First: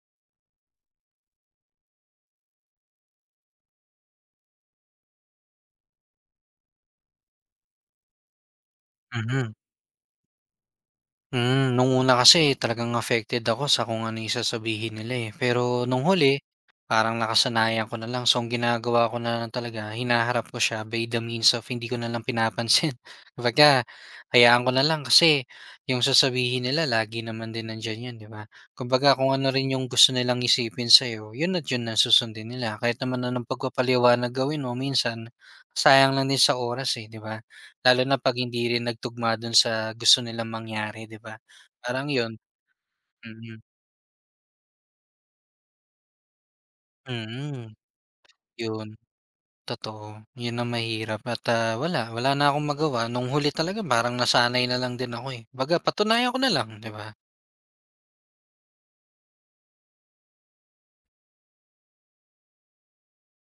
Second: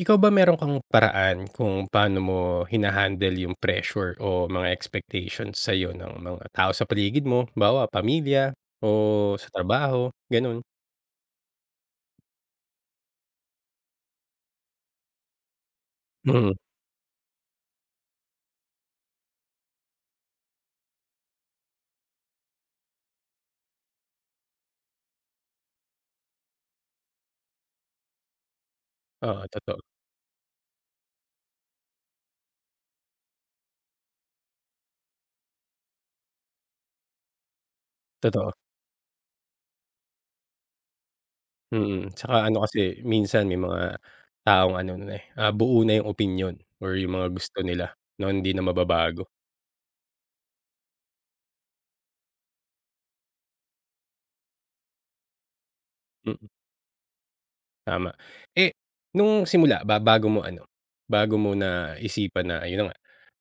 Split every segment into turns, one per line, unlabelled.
Ikaw ba meron kang paraan kung paano mo hinahandle yung pressure o mga expectations sa'yo ng mga tao sa paligid mo? Halimbawa, pamilya o sa
Mhm.
trabaho, gano'n?
Nung una kasi talagang affected ako sa kung ano yung sasabihin nila, eh. Pero nung huli,
Mm,
parang nakasanayan ko na lang. So, ang ginagawa ko na lang talaga, hinaharap ko siya by the means of hindi ko na lang pinapansin. Kumbaga, hayaan ko na lang kasi yung sasabihin nila lagi naman din nandiyan yun, di ba? Kumbaga, kung
oo,
ano rin
totoo,
yung gusto nilang isipin sa'yo, yun at yun na susundin nila. Kahit naman anong pagpapaliwanag gawin mo, minsan, sayang lang din sa oras, eh, di ba? Lalo na 'pag
totoo.
hindi rin nagtugma dun sa gusto nilang mangyari 'di ba? Parang
Mm,
yun,
tsaka ano kasi minsan
mm,
may mga taong ano na, eh, buo na yung opinyon or yung mga gusto
mm,
nila 'no, hindi na
yun,
mababago.
totoo. Yun ang mahirap at, wala na akong magawa nung huli talaga parang nasanay na lang din ako, eh. Kumbaga patunayan ko
Mm,
na lang 'di ba?
tama. Eh, nung simula ba bago mo ano, bago mo naisipan na ayun na nga,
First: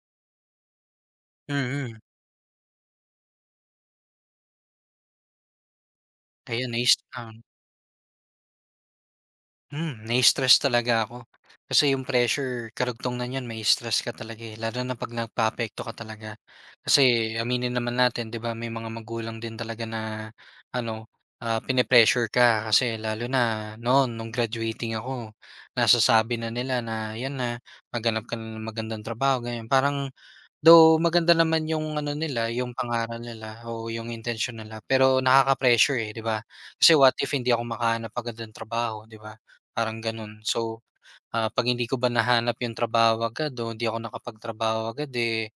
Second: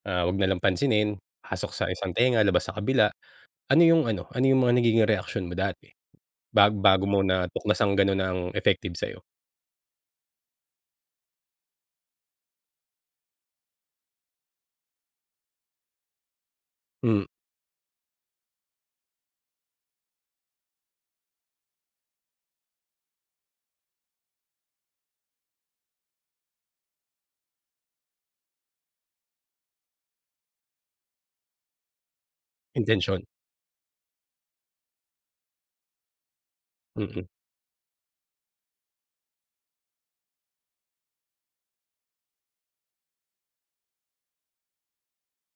'wag na lang pansinin, pasok sa
Mm,
isang tenga, labas sa kabila. Ano yung ano, ano yung mga nagiging reaksyon mo dati,
Kaya
bago mo
na-stump.
natuklasang gano'n ang effective sa'yo?
Nai-stress talaga ako. Kasi yung pressure karugtong na niyan may stress ka talaga, eh, lalo na 'pag nagpaapekto ka talaga. Kasi
Hmm,
aminin naman natin 'di ba may mga magulang din talaga na ano, pine-pressure ka kasi lalo na noon nung graduating ako, nasasabi na nila na 'yan na, maghanap ka na ng magandang trabaho, ganyan. Parang, though maganda naman yung ano nila, yung pangaral
intensyon,
nila o yung intensyon nila pero nakaka-pressure, eh, 'di ba? Kasi what
mm.
if hindi ako makahanap agad ng trabaho, 'di ba? Parang gano'n. So, 'pag hindi ko ba nahanap yung trabaho agad o hindi ako nakapagtrabaho agad, eh,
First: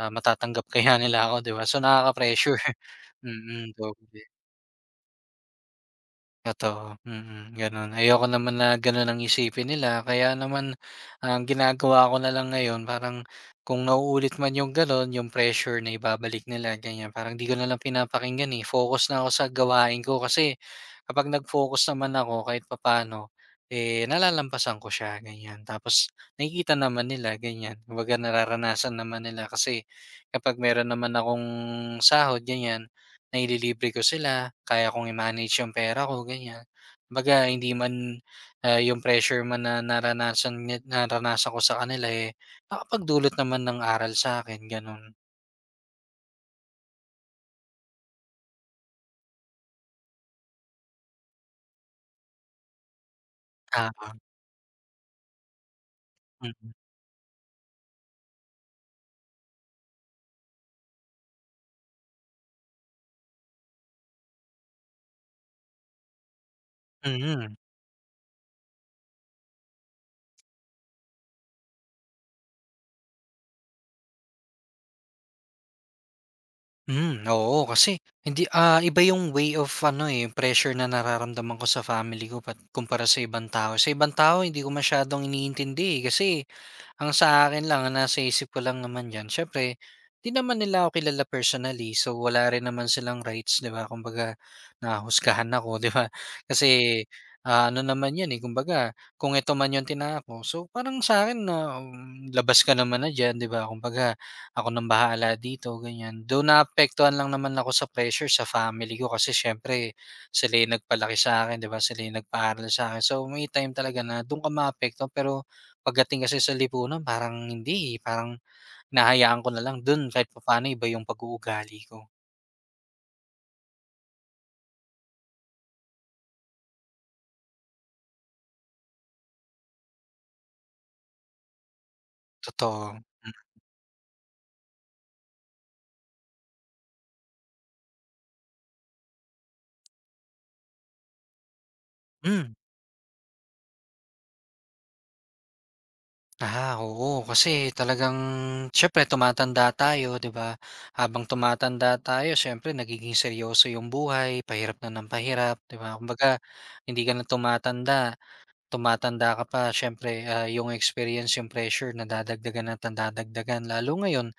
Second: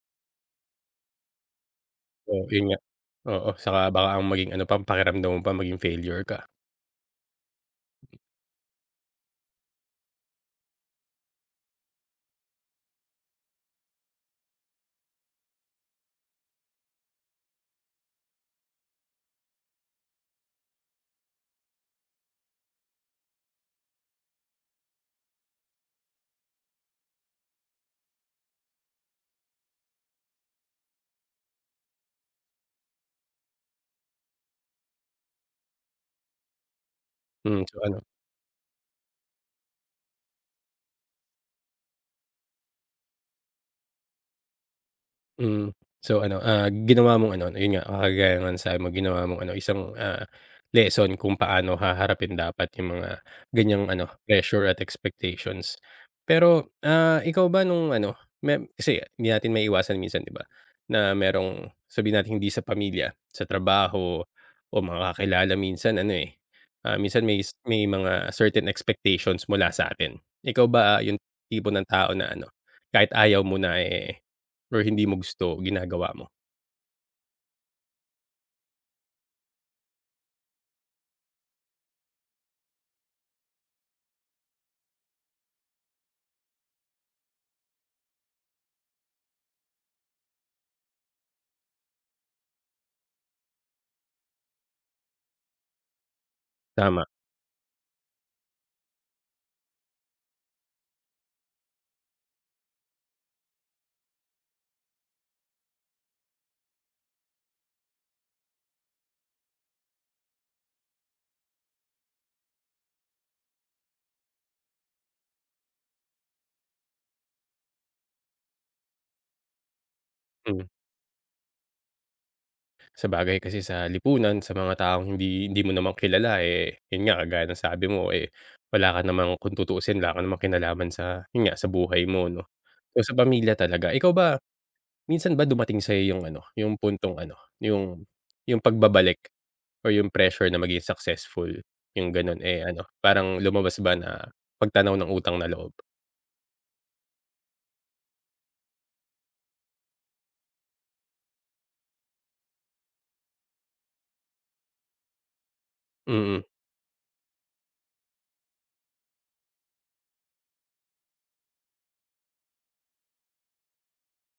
matatanggap kaya nila ako, 'di ba? So,
Oo,
nakaka-pressure.
yun nga. Oo, saka baka ang
Doble.
maging ano pa, pakiramdam mo pa maging failure ka.
Totoo, gano'n. Ayoko naman na gano'n ang isipin nila kaya naman ang ginagawa ko na lang ngayon parang kung nauulit man yung gano'n, yung pressure na ibabalik nila ganyan, parang 'di ko na lang pinapakinggan, eh, focus na ako sa gawain ko kasi kapag nag-focus naman ako kahit papaano, eh, nalalampasan ko siya ganyan. Tapos nakikita naman nila ganyan, kumbaga nararanasan naman nila kasi kapag meron naman akong sahod ganyan. Naililibre ko sila, kaya kong i-manage yung pera ko, ganyan. Kumbaga
Hmm,
hindi
so ano.
man, yung pressure man na naranasan ko sa kanila, eh, nakapagdulot naman ng aral sa akin gano'n.
Mm. So ano, ginawa mong ano, yun nga, kagaya nga ng sabi mo, ginawa mong ano, isang, lesson kung paano haharapin dapat yung mga ganyang ano,
ah,
pressure at expectations. Pero,
mm.
ikaw ba nung ano, may kasi hindi natin may iwasan minsan, 'di ba, na merong sabihin natin hindi sa pamilya, sa trabaho o mga kakilala minsan ano, eh, minsan may
Mm.
may mga certain expectations mula sa atin. Ikaw ba, yung tipo ng tao na ano, kahit ayaw mo na, eh, or hindi mo gusto ginagawa mo,
Mm, oo, kasi hindi, iba yung way of ano, eh, pressure na nararamdaman ko sa family ko pat kumpara sa ibang tao. Sa ibang tao hindi ko masyadong iniintindi, eh, kasi ang sa akin lang, ang nasa isip ko lang naman diyan, siyempre 'di naman nila ako kilala personally, so wala rin naman silang rights, 'di ba? Kumbaga nahusgahan ako, 'di ba? Kasi,
tama,
ano naman 'yan, eh, kumbaga kung ito man 'yung tinako, so parang sa akin na, labas ka naman na diyan, 'di ba? Kumbaga ako nang bahala dito, ganiyan. Though naapektuhan lang naman ako sa pressure sa family ko kasi siyempre sila 'yung nagpalaki sa akin, 'di ba? Sila 'yung nagpaaral sa akin, so may time talaga na do'n ka maapektuhan pero pagdating kasi sa lipunan parang hindi, eh, parang hinahayaan ko na lang dun kahit
mm.
papaano iba yung pag-uugali ko,
Sabagay kasi sa lipunan, sa mga taong hindi hindi mo naman kilala, eh, yun nga kagaya ng sabi mo, eh, wala ka namang kung tutuusin wala ka namang kinalaman sa yun nga sa buhay mo 'no.
totoo.
So, sa pamilya talaga, ikaw ba minsan ba dumating sa'yo yung ano, yung puntong ano, yung yung pagbabalik or yung pressure na maging successful, yung gano'n,
Mm.
eh, ano parang lumabas ba na pagtanaw ng utang na loob?
Ah, oo kasi talagang siyempre tumatanda tayo 'di ba? Habang tumatanda tayo siyempre nagiging seryoso yung buhay, pahirap na ng pahirap 'di ba?
Mm,
Kumbaga hindi ka na tumatanda. Tumatanda ka pa siyempre, yung experience, yung pressure nadadagdagan at nadadagdagan. Lalo ngayon,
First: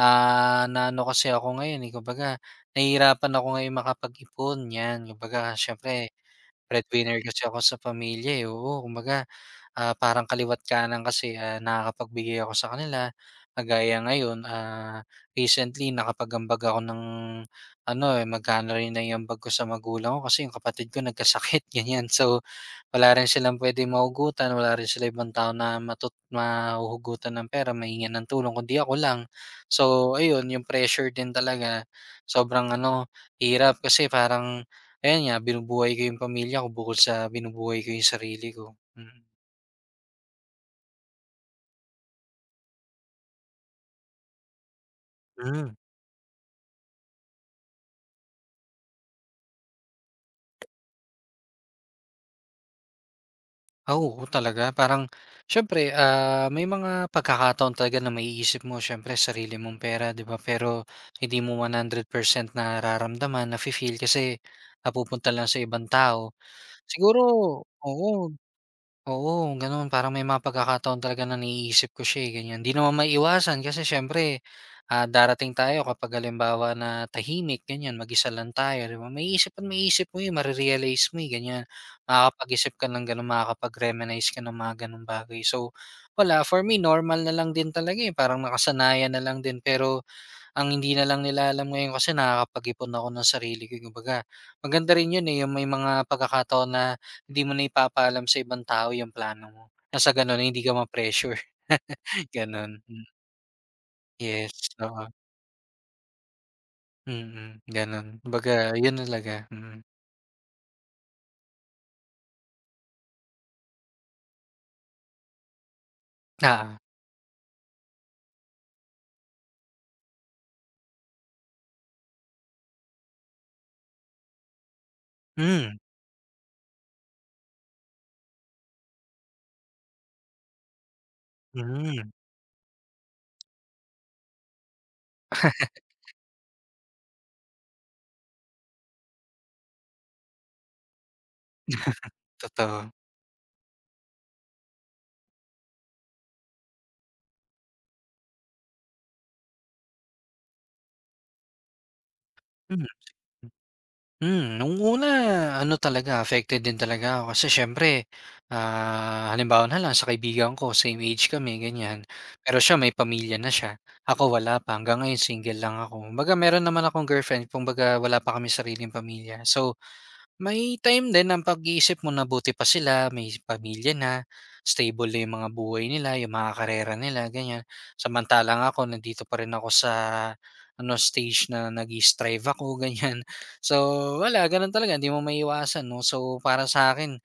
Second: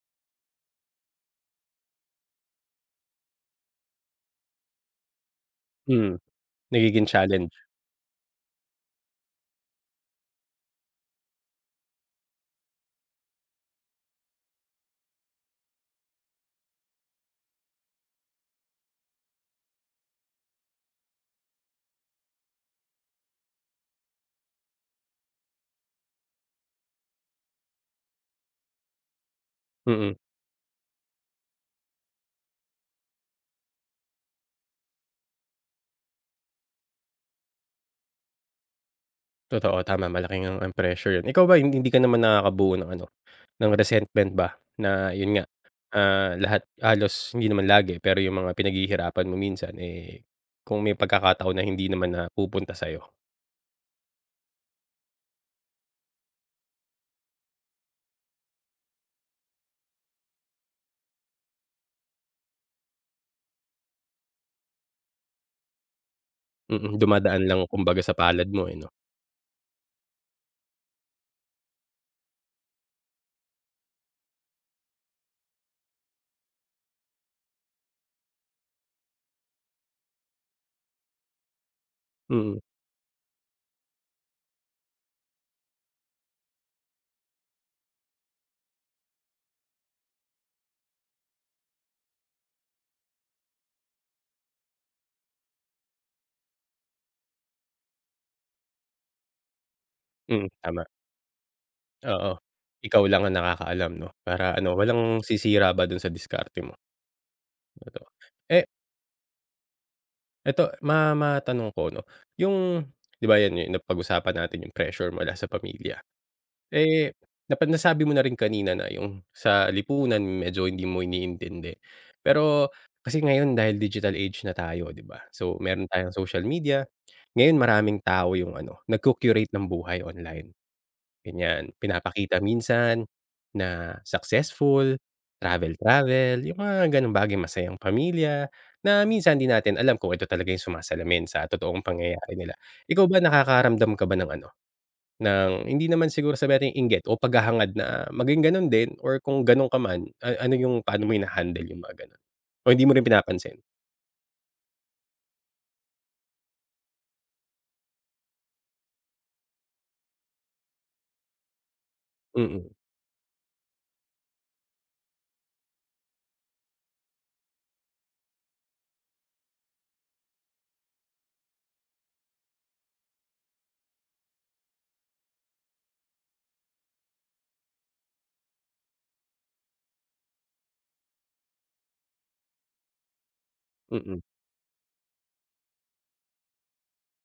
na ano kasi ako ngayon, eh, kumbaga nahihirapan ako ngayon makapag-ipon, 'yan. Kumbaga siyempre
hmm, nagiging
breadwinner kasi
challenge,
ako sa pamilya, eh, oo. Kumbaga parang kaliwa't kanan kasi, nakakapagbigay ako sa kanila. Kagaya ngayon, recently nakapag ako ng ano, eh, magkano rin naiambag ko sa magulang ko kasi yung kapatid ko nagkasakit, ganyan. So, wala rin silang puwedeng mahugutan, wala rin sila ibang tao na mahuhugutan ng pera, mahingan ng tulong kundi ako lang. So,
mm.
ayun yung pressure din talaga sobrang ano, hirap kasi parang ayan nga, binubuhay ko yung pamilya ko bukod sa binubuhay ko yung sarili ko. Mm.
Totoo, tama malaking ngang ang pressure yun. Ikaw ba hindi hindi ka naman nakakabuo ng ano, ng resentment ba na yun nga,
Hmm.
lahat halos hindi naman lagi, pero yung mga pinaghihirapan mo minsan, eh, kung may pagkakataon na hindi naman na pupunta sa'yo,
Ah, oo talaga parang siyempre, may mga pagkakataon talaga na maiisip mo siyempre sarili mong pera 'di ba, pero hindi mo 100% nararamdaman, nafi-feel kasi napupunta lang sa ibang tao. Siguro
dumadaan lang kumbaga
oo.
sa palad mo, eh, 'no?
Oo, gano'n. Parang may mga pagkakataon talaga na naiisip ko siya, eh, ganyan. 'Di naman maiiwasan kasi siyempre, darating tayo kapag halimbawa na tahimik, ganyan, mag-isa lang tayo, 'di ba? Maiisip at maiisip mo 'yun, mare mo, eh, ganyan.
Mm,
Makakapag-isip ka ng gano'n, makakapag-reminisce ka ng mga gano'ng bagay. So, wala, for me normal na lang din talaga, eh, parang nakasanayan na lang din. Pero ang hindi na lang nila alam ngayon kasi nakakapag-ipon ako ng sarili ko, kumbaga. Maganda rin yun, eh, yung may mga pagkakataon na hindi mo na ipapaalam sa ibang tao yung plano mo. Na ganun
mm,
hindi ka
tama,
ma-pressure,
oo.
ganun.
Ikaw lang ang nakakaalam 'no,
Yes,
para ano,
oo.
walang sisira ba dun sa diskarte mo,
Ganun.
totoo.
Kumbaga
Eh,
yun talaga, mm.
eto matanong ko 'no, yung 'di ba yan yung napag-usapan natin yung pressure mula sa pamilya.
Oo.
Eh, nasabi mo na rin kanina na yung sa lipunan medyo hindi mo iniintindi. Pero kasi ngayon dahil digital age na tayo, 'di ba? So,
Hmm,
meron tayong social media. Ngayon maraming tao yung ano, nagco-curate ng buhay online, ganyan.
hmm,
Pinapakita minsan na successful, travel-travel, yung mga gano'ng bagay, masayang pamilya na minsan 'di natin alam kung ito talaga yung sumasalamin sa totoong pangyayari nila.
totoo.
Ikaw ba, nakakaramdam ka ba ng ano ng hindi naman siguro sabi nating inggit o paghahangad na maging gano'n din or kung gano'n ka man, ano yung paano mo hina-handle yung mga gano'n o
Hmm.
hindi mo rin pinapansin?
Nung una ano talaga affected din talaga ako kasi siyempre, halimbawa na lang sa kaibigan ko same age kami ganyan, pero
Mm,
siya may pamilya na siya, ako wala pa hanggang ngayon single lang ako. Kumbaga meron naman akong girlfriend kumbaga wala pa kaming sariling pamilya. So, may time din ang pag-iisip mo na buti pa sila, may pamilya na, stable na yung mga buhay nila, yung mga karera nila, ganyan. Samantalang ako, nandito pa rin ako sa ano stage na nag-i-strive ako, ganyan. So,
mm,
wala, ganun talaga, hindi mo maiiwasan, no? So, para sa akin,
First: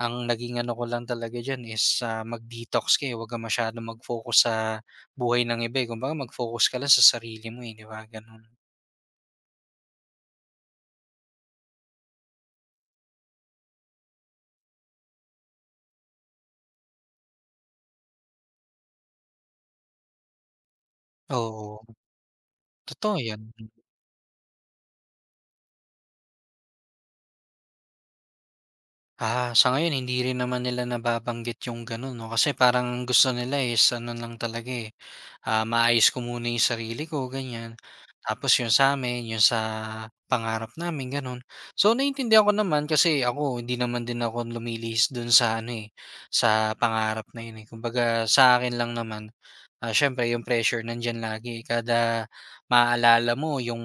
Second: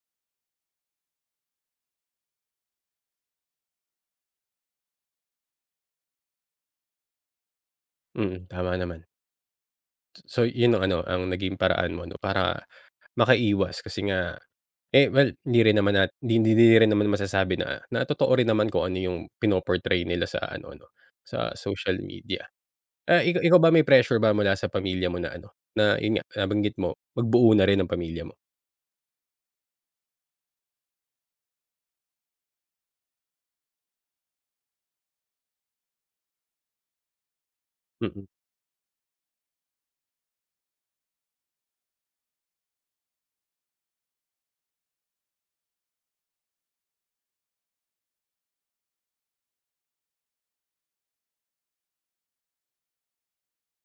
ang naging ano ko lang talaga dyan is mag-detox ka eh. Huwag ka masyado mag-focus sa buhay ng iba eh. Kumbaga, mag-focus ka lang sa sarili mo eh, di ba? Ganun.
mm, tama naman. So, yun ang ano, ang naging paraan mo 'no, para makaiwas kasi nga eh, well, hindi rin naman hindi hindi hindi rin naman masasabi na na totoo rin naman kung ano yung pino-portray nila sa ano 'no, sa
Oo,
social media.
totoo yan.
Ikaw ikaw ba may pressure ba mula sa pamilya mo na ano, na yun nga nabanggit mo, magbuo na rin ang pamilya mo?
Ah, sa ngayon hindi rin naman nila nababanggit yung gano'n 'no, kasi parang ang gusto nila eh, is ano lang talaga, eh, maayos ko muna yung sarili ko ganyan.
Mm,
Tapos yung sa'min, yung sa pangarap namin gano'n. So, naiintindihan ko naman kasi ako hindi naman din ako lumilihis do'n sa ano, eh, sa pangarap na yun, eh. Kumbaga sa akin lang naman. Ah, siyempre yung pressure nandiyan lagi eh, kada maaalala mo yung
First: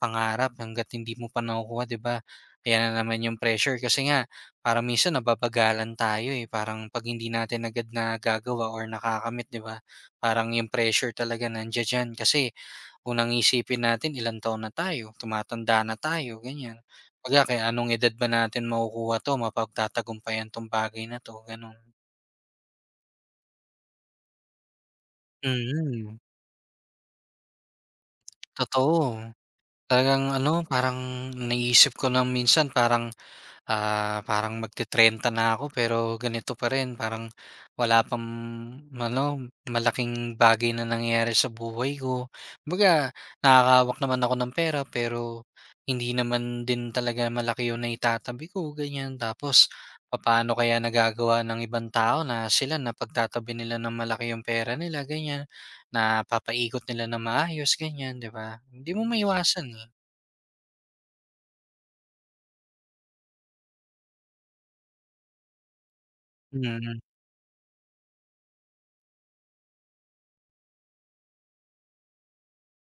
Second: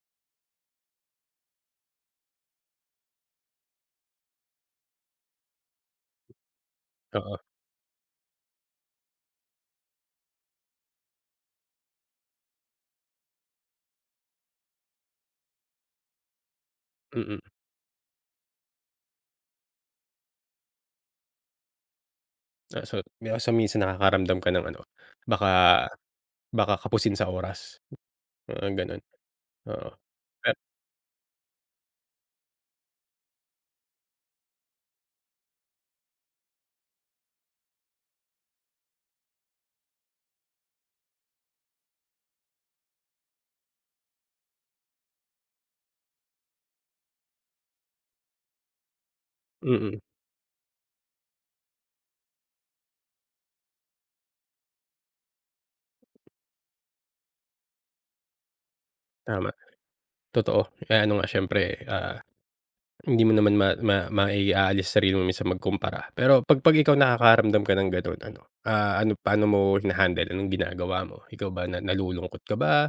pangarap hangga't hindi mo pa nakukuha 'di ba? Ayan na naman yung pressure kasi nga para minsan nababagalan tayo, eh, parang 'pag hindi
oo,
natin agad nagagawa or nakakamit 'di ba, parang yung pressure talaga nandiya diyan kasi unang isipin natin ilang taon na tayo, tumatanda na tayo ganyan.
mm.
Kumbaga kaya anong edad ba natin makukuha 'to, mapagtatagumpayan 'tong bagay na 'to, gano'n.
So di ba, so minsan nakakaramdam ka ng ano, baka
Mm,
baka kapusin sa oras, mga gano'n,
totoo.
oo.
Talagang
At
ano, parang naisip ko na minsan parang, parang magte-trenta na ako pero ganito pa rin, parang wala pang ano, malaking bagay na nangyayari sa buhay ko. Kumbaga nakakahawak naman ako ng pera pero hindi naman din talaga malaki yung naitatabi ko, ganyan. Tapos
mm,
paano kaya nagagawa ng ibang tao na sila napagtatabi nila ng malaki yung pera nila, ganyan, na napapaikot nila na maayos, ganyan, 'di ba? Hindi mo
tama,
maiwasan, eh.
totoo. Eh, ano nga siyempre, ah, hindi mo naman ma ma maiaalis sa sarili mo minsan magkumpara. Pero 'pag ikaw
Mm,
nakakaramdam ka ng gano'n ano, ano paano mo hina-handle, anong ginagawa mo? Ikaw ba na nalulungkot ka ba,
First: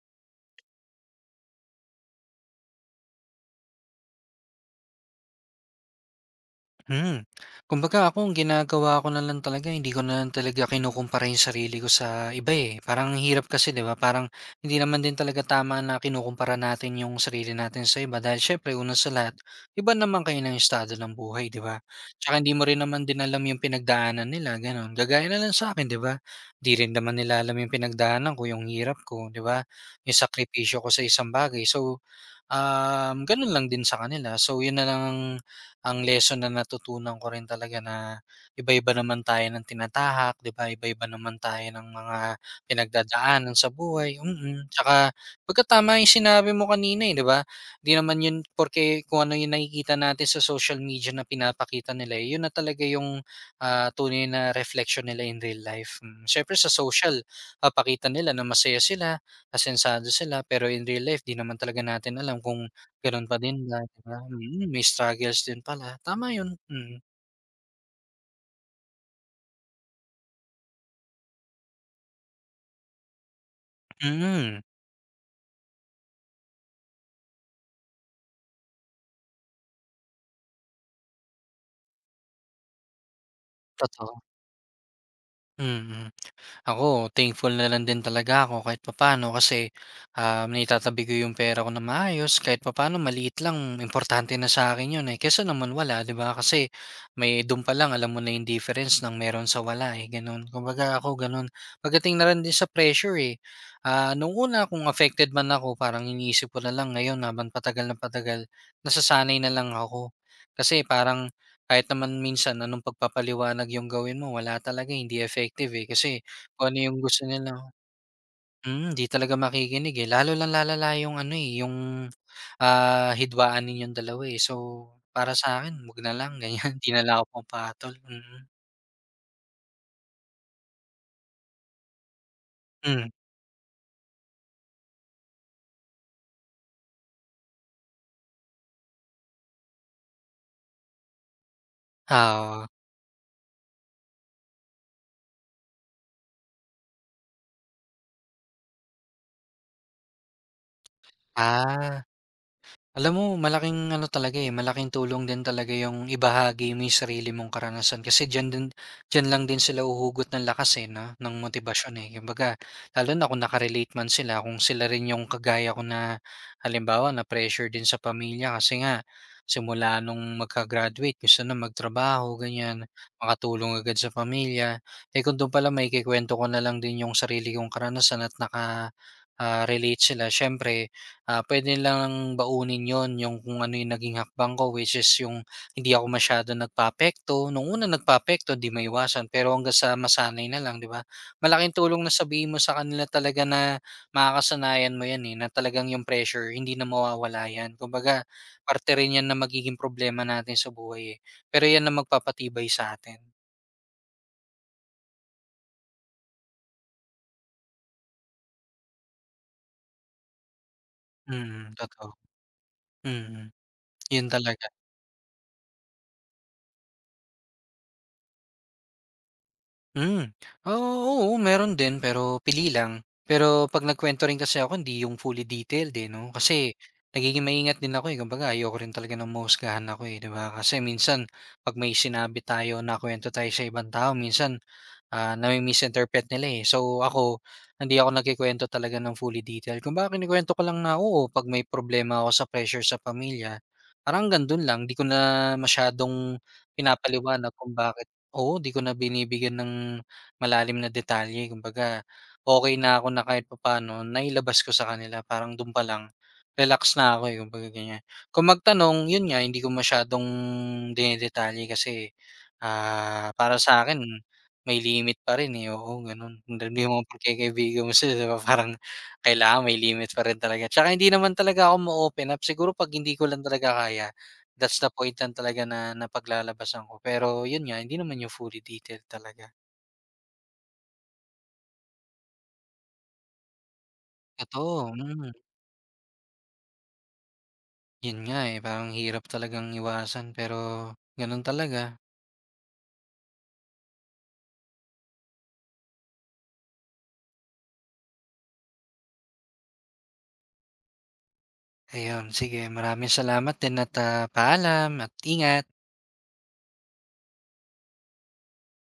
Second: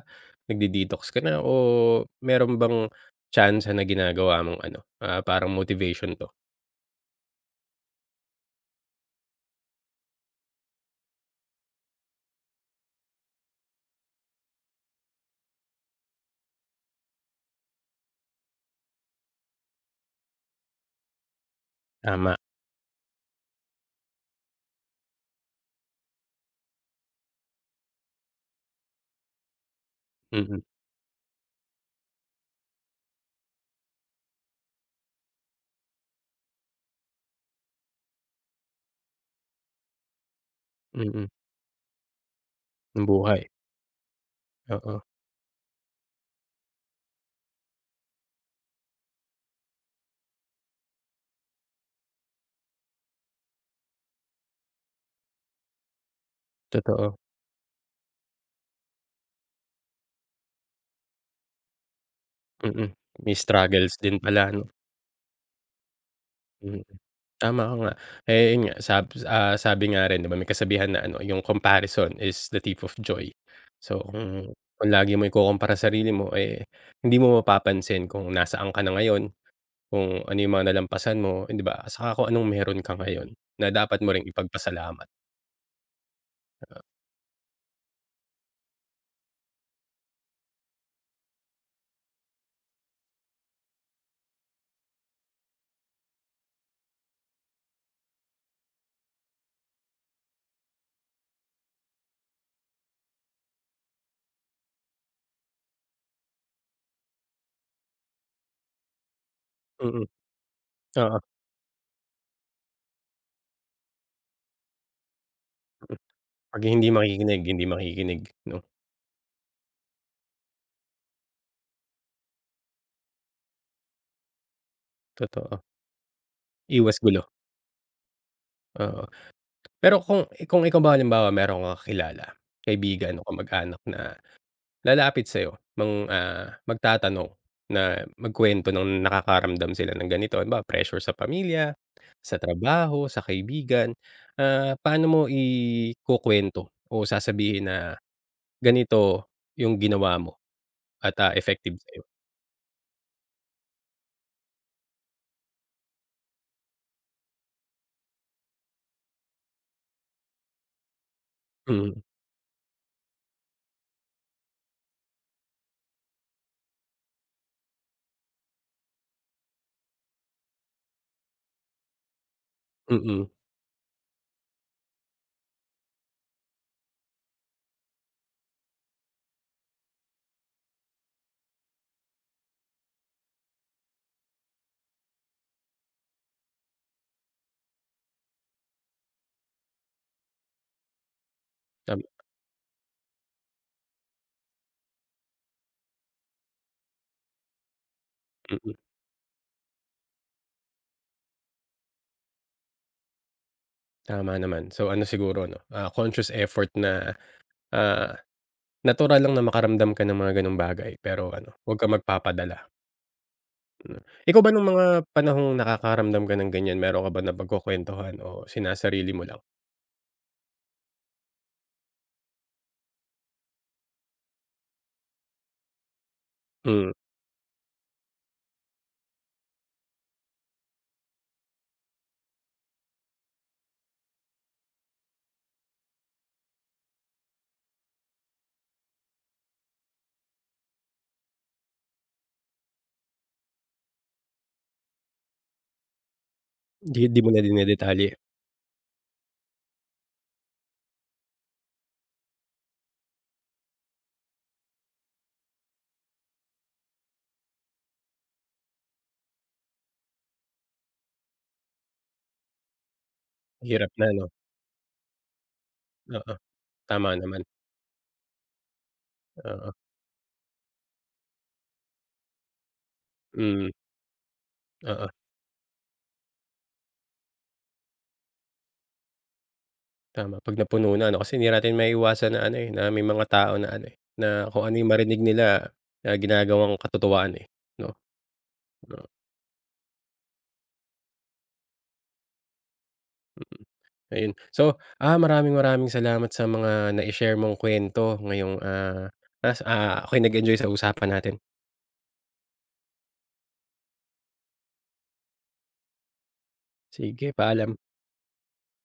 nagde-detox ka na o meron bang tyansa na ginagawa mong ano, parang motivation 'to?
hmm. Kumbaga ako ang ginagawa ko na lang talaga hindi ko na lang talaga kinukumpara yung sarili ko sa iba, eh. Parang ang hirap kasi 'di ba, parang hindi naman din talaga tama na kinukumpara natin yung sarili natin sa iba dahil siyempre una sa lahat, iba naman kayo ng estado ng buhay 'di ba?
Tama,
Tsaka hindi mo rin naman din alam yung pinagdaanan nila gano'n. Kagaya na lang sa'kin 'di ba, 'di rin naman nila alam yung pinagdaanan ko, yung hirap ko 'di ba, yung
mm,
sakripisyo ko sa isang bagay. So gano'n lang din sa kanila. So, 'yun na lang ang lesson na natutunan ko rin talaga na iba-iba naman tayo ng tinatahak, 'di ba? Iba-iba
mm,
naman tayo ng mga
ng buhay,
pinagdadaanan sa buhay, mm.
oo.
Tsaka pagka tama 'yung sinabi mo kanina, eh, 'di ba? 'Di naman 'yun porque kung ano 'yung nakikita natin sa social media na pinapakita nila, eh, 'yun na talaga 'yung, tunay na reflection nila in real life, mm. Siyempre sa
Totoo,
social, papakita nila na masaya sila, asensado sila pero in real life 'di naman talaga natin alam kung
mm.
gano'n
May
pa din ba,
struggles
'di
din
ba?
pala 'no,
May struggles din pala, tama 'yun,
mm.
mm.
Tama ka nga, eh, yun nga sabi nga rin 'di ba may kasabihan na ano, yung comparison is the thief of joy. So kung
Hmm,
kung lagi mo ikukumpara sarili mo, eh, hindi mo mapapansin kung nasaan ka na ngayon, kung ano yung mga nalampasan mo, eh, 'di ba? Saka kung anong meron ka ngayon na dapat mo
totoo,
ring ipagpasalamat.
mm. Ako, thankful na lang din talaga ako kahit papaano kasi, naitatabi ko yung pera ko na maayos kahit papaano maliit lang importante na sa akin yun, eh, kaysa naman wala, 'di ba? Kasi may dun pa lang alam mo na yung difference ng meron sa wala, eh, gano'n. Kumbaga ako gano'n. Pagdating na rin din sa pressure, eh, nung una kung affected man ako parang iniisip ko na lang ngayon naman patagal na patagal nasasanay na lang
Mm,
ako. Kasi
oo.
parang kahit naman minsan anong pagpapaliwanag yung gawin mo wala talaga, eh, hindi effective, eh, kasi
'Pag
kung ano yung gusto nila.
hindi makikinig 'no,
'Di talaga makikinig, eh, lalo lang lalala yung ano, eh, yung, hidwaan ninyong dalawa, eh. So, para sa
totoo.
akin 'wag na lang ganyan, 'di
Iwas
na lang
gulo,
ako pumapatol, mm.
oo. Pero kung ikaw ba halimbawa meron kang kakilala,
Hmm,
kaibigan o, mm, kamag-anak na lalapit sa'yo mang, magtatanong na magkuwento ng nakakaramdam sila ng ganito, halimbawa pressure sa pamilya, sa
oo.
trabaho, sa kaibigan, paano mo ikukuwento o sasabihin na ganito yung ginawa mo at, effective sa'yo?
Ah. Alam mo malaking ano talaga, eh, malaking tulong din talaga yung ibahagi mo yung sarili mong karanasan kasi diyan lang din sila uhugot ng lakas, eh, 'no, ng motibasyon,
Mm,
eh. Kumbaga lalo na kung naka-relate man sila, kung sila rin yung kagaya ko na halimbawa na-pressure din sa pamilya kasi nga simula nung magka-graduate gusto na magtrabaho ganyan,
mm,
makatulong agad sa pamilya. Eh, kung dun pala maikukuwento ko na lang din yung sarili kong karanasan at naka relate sila siyempre. Ah, puwede nilang baunin 'yon, yung kung ano yung naging hakbang ko which is yung hindi ako masyadong nagpapekto, nung una nagpapekto 'di maiwasan, pero hanggang sa masanay na lang, 'di ba? Malaking
tam
tulong na sabihin mo sa kanila talaga na makakasanayan mo 'yan, eh, na talagang yung pressure hindi na mawawala 'yan. Kumbaga
mm, mm.
parte rin 'yan na magiging problema natin sa buhay, eh, pero 'yan na magpapatibay sa atin.
Tama naman. So ano siguro 'no, conscious effort na, ah natural lang na makaramdam ka ng mga gano'ng bagay, pero ano,
Mm,
huwag kang
totoo.
magpapadala.
Mm,
Hmm.
'Yun
Ikaw ba
talaga.
nung mga panahong nakakaramdam ka ng ganyan, meron ka ba na napagkukuwentuhan o sinasarili mo lang?
Hmm. Oo, oo, meron din pero pili lang. Pero 'pag nagkuwento rin kasi ako hindi yung fully detailed, eh, 'no, kasi
Hmm,
nagiging maingat din ako, eh. Kumbaga ayoko rin talaga ng mahusgahan ako, eh, 'di ba? Kasi minsan 'pag may sinabi tayo, nakuwento tayo sa ibang tao minsan. Ah, nami-misinterpret nila, eh. So, ako hindi ako nagkikwento talaga ng fully detailed. Kumbaga kinukuwento ko lang na, oo, 'pag may problema ako sa pressure sa pamilya, parang hanggang do'n lang. 'Di ko na masyadong
'di mo na
pinapaliwanag kung bakit
dinedetalye.
oo, 'di ko na binibigyan ng malalim na detalye. Kumbaga, okay na ako na kahit papaano nailabas ko sa kanila. Parang do'n pa lang relax na ako, eh, kumbaga ganyan. Kung magtanong, 'yun nga, hindi ko masyadong dinedetalye kasi, para sa
Hirap
akin
na 'no?
may limit pa rin, eh, oo
Oo,
gano'n. Hindi yung mga
tama naman,
pagkakaibigan mo sila 'di ba parang kailangan
oo.
may limit pa rin talaga. Tsaka hindi naman talaga ako ma-open up, siguro 'pag hindi ko lang
Mm,
talaga kaya, that's the
oo,
point lang talaga na napaglalabasan ko. Pero yun nga, hindi naman yung fully detailed talaga.
tama. 'Pag napuno na ano, kasi hindi natin maiiwasan na ano, eh, na may mga tao na ano, eh, na kung ano yung
Totoo,
marinig
mm.
nila, ginagawang katotohaan, eh, 'no?
Yun nga, eh, parang
Oo,
hirap talagang iwasan pero ganun talaga.
mm. Ayun. So, maraming maraming salamat sa mga nai-share mong kwento ngayong, ako'y nag-enjoy sa usapan natin.
Ayun, sige maraming salamat din at, paalam at ingat.
Sige, paalam.